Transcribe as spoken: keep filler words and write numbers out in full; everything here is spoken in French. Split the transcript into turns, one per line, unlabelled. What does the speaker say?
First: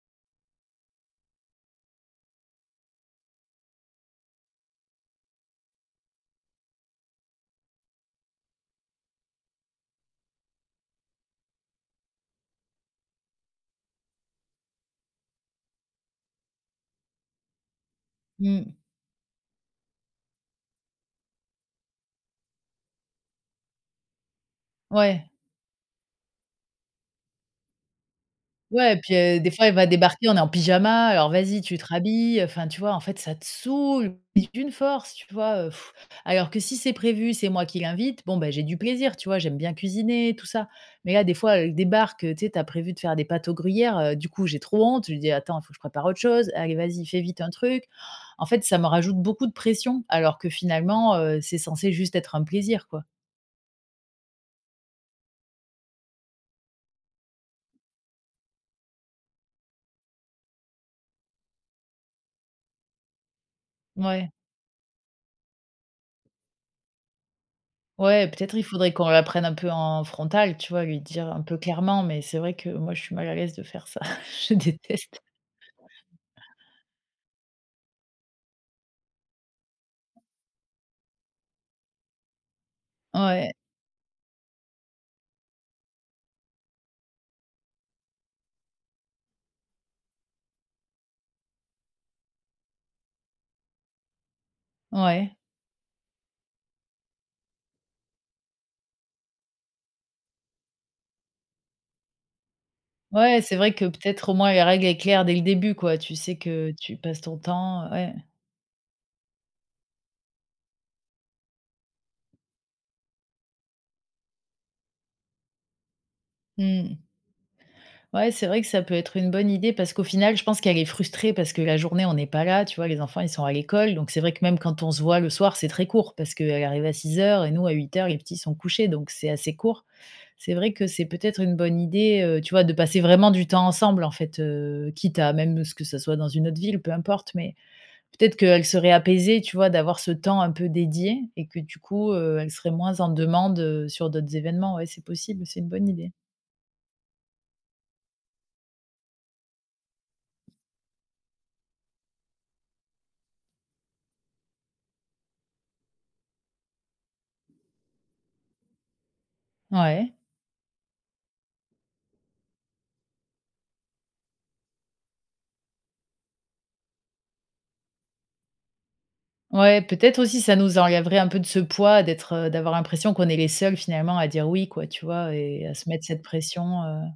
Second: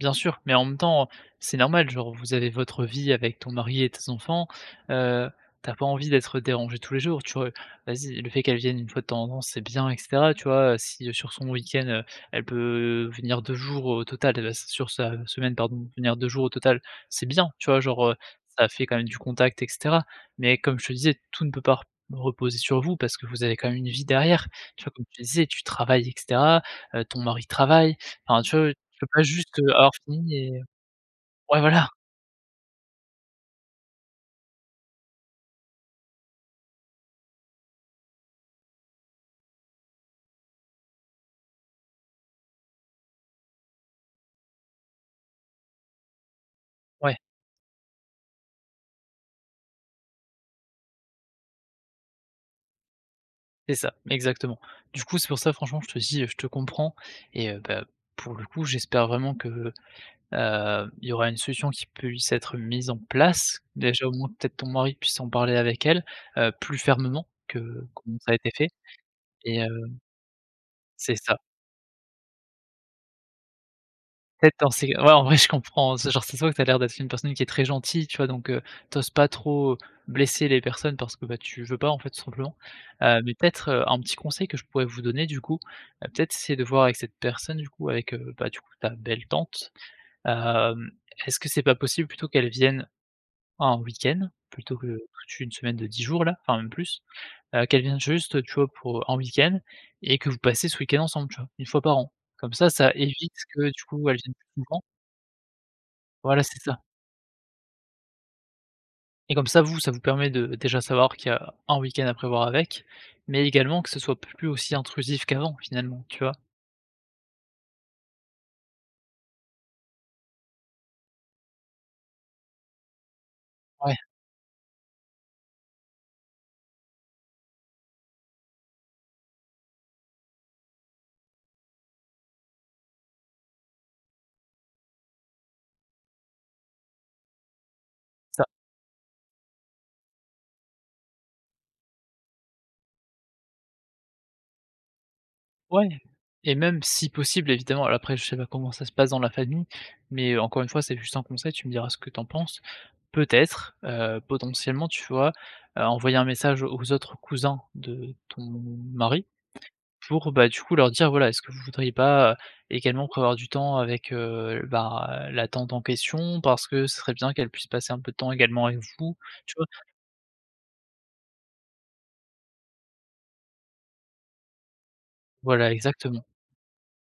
Bien sûr, mais en même temps, heu, c'est normal. Genre vous avez votre vie avec ton mari et tes enfants, heu, tu as pas envie d'être dérangée tous les jours, tu vois, heu? Vas-y. Le fait qu'elle vienne une fois de temps en temps c'est bien et cetera tu vois? Heu, si sur son week-end, heu, elle peut venir deux jours au total et bah sur sa semaine pardon, venir deux jours au total c'est bien, tu vois? Genre, heu, ça
Mmh.
fait quand même du contact et cetera. Mais comme je te disais tout ne peut par r reposer sur vous parce que vous avez quand même une vie derrière. Tu vois comme tu
Ouais.
disais tu travailles et cetera, heu, ton mari travaille, enfin tu vois?
Ouais,
Tu peux
puis,
pas
heu, des
juste,
fois,
heu,
elle va
avoir
débarquer,
fini
on est
et
en
heu
pyjama, alors
ouais
vas-y, tu te
voilà!
rhabilles, heu, enfin, tu vois? En fait, ça te saoule mais d'une force, tu vois? Heu, alors que si c'est prévu, c'est moi qui l'invite, bon, bah j'ai du plaisir, tu vois? J'aime bien cuisiner et tout ça. Mais là, des fois, elle débarque, heu, tu sais, tu as prévu de faire des pâtes aux gruyères, heu, du coup, j'ai trop honte. Je lui dis: «Attends, faut que je prépare autre chose». Allez, vas y,
Ouais.
fais vite un truc. En fait, ça me rajoute beaucoup de pression alors que finalement, heu, c'est censé juste être un plaisir quoi.
C'est ça exactement. Du coup c'est pour ça franchement je te dis, heu, je te comprends et heu, bah pour le coup j'espère vraiment que, heu, il y aura une solution qui puisse être mise en place. Déjà au moins
Ouais.
peut-être ton mari puisse en parler avec elle, heu, plus fermement que comme
Ouais,
ça a été
peut-être il
fait
faudrait qu'on la prenne un
et
peu
heu
en frontal, tu vois? Lui
c'est
dire
ça.
un peu clairement, mais c'est vrai que moi je suis mal à l'aise de faire ça, je
Fait en c'est ouais
déteste.
en vrai je comprends. C'est genre ça ce voit que ça l'air d'être une personne qui est très gentille, tu vois? Donc, heu, tu oses pas trop, heu, blesser les personnes parce que, bah tu veux pas en fait tout simplement. Heu, mais
Ouais.
peut-être, heu, un petit conseil que je pourrais vous donner du coup. Heu, peut-être c'est de voir avec cette personne du coup avec, heu, bah du coup ta belle tante. Hem, est-ce que c'est pas possible plutôt qu'elle vienne en week-end? Plutôt que
Ouais.
toute une semaine de dix jours là, enfin même plus. Heu, qu'elle vienne juste, heu, tu vois pour en week-end et que vous passez ce week-end ensemble tu vois? Une fois par an. Comme ça ça évite
Ouais c'est
que
vrai
du
que
coup elle
peut-être
vienne
au moins
plus
la
souvent.
règle est claire dès le début quoi, tu sais
Voilà c'est
que
ça.
tu passes ton temps, heu ouais.
Et comme ça, vous ça vous permet de déjà savoir qu'il y a un week-end à prévoir avec, mais également que ce soit plus aussi intrusif qu'avant, finalement, tu vois?
Mmh. Ouais, c'est vrai que ça peut être une bonne idée parce qu'au final je pense qu'elle est frustrée parce que la journée on n'est pas là tu vois? Les enfants, ils sont à l'école.
Ouais.
Donc c'est vrai que même quand on se voit le soir, c'est très court parce qu'elle arrive à six heures et nous à huit heures, les petits sont couchés, donc c'est assez court. C'est vrai que c'est peut-être une bonne idée, heu, tu vois, de passer vraiment du temps ensemble, en fait, heu, quitte à même, heu, ce que ce soit dans une autre ville, peu importe. Mais peut être
Ça
qu'elle serait apaisée, tu vois, d'avoir ce temps un peu dédié et que du coup, heu, elle serait moins en demande, heu, sur d'autres événements, ouais, c'est possible, c'est une
Ouais
bonne idée.
et même si possible évidemment alors après je sais pas comment ça se passe dans la famille, mais encore une fois c'est juste un conseil, tu me diras ce que tu en penses. Peut-être, heu, potentiellement tu vois, heu, envoyer un message aux autres cousins de ton mari?
Ouais.
Pour bah, du coup leur dire: «Voilà est-ce que vous voudriez pas, heu, également prévoir du temps avec, heu, bah la tante en question? Parce que ce serait bien qu'elle puisse passer un peu de temps également avec vous», tu vois?
Ouais peut-être aussi ça nous enlèverait un peu de ce poids d'être, heu d'avoir l'impression qu'on est les seuls finalement à dire: «Oui» quoi, tu vois? Et
Voilà
à se mettre cette
exactement.
pression heu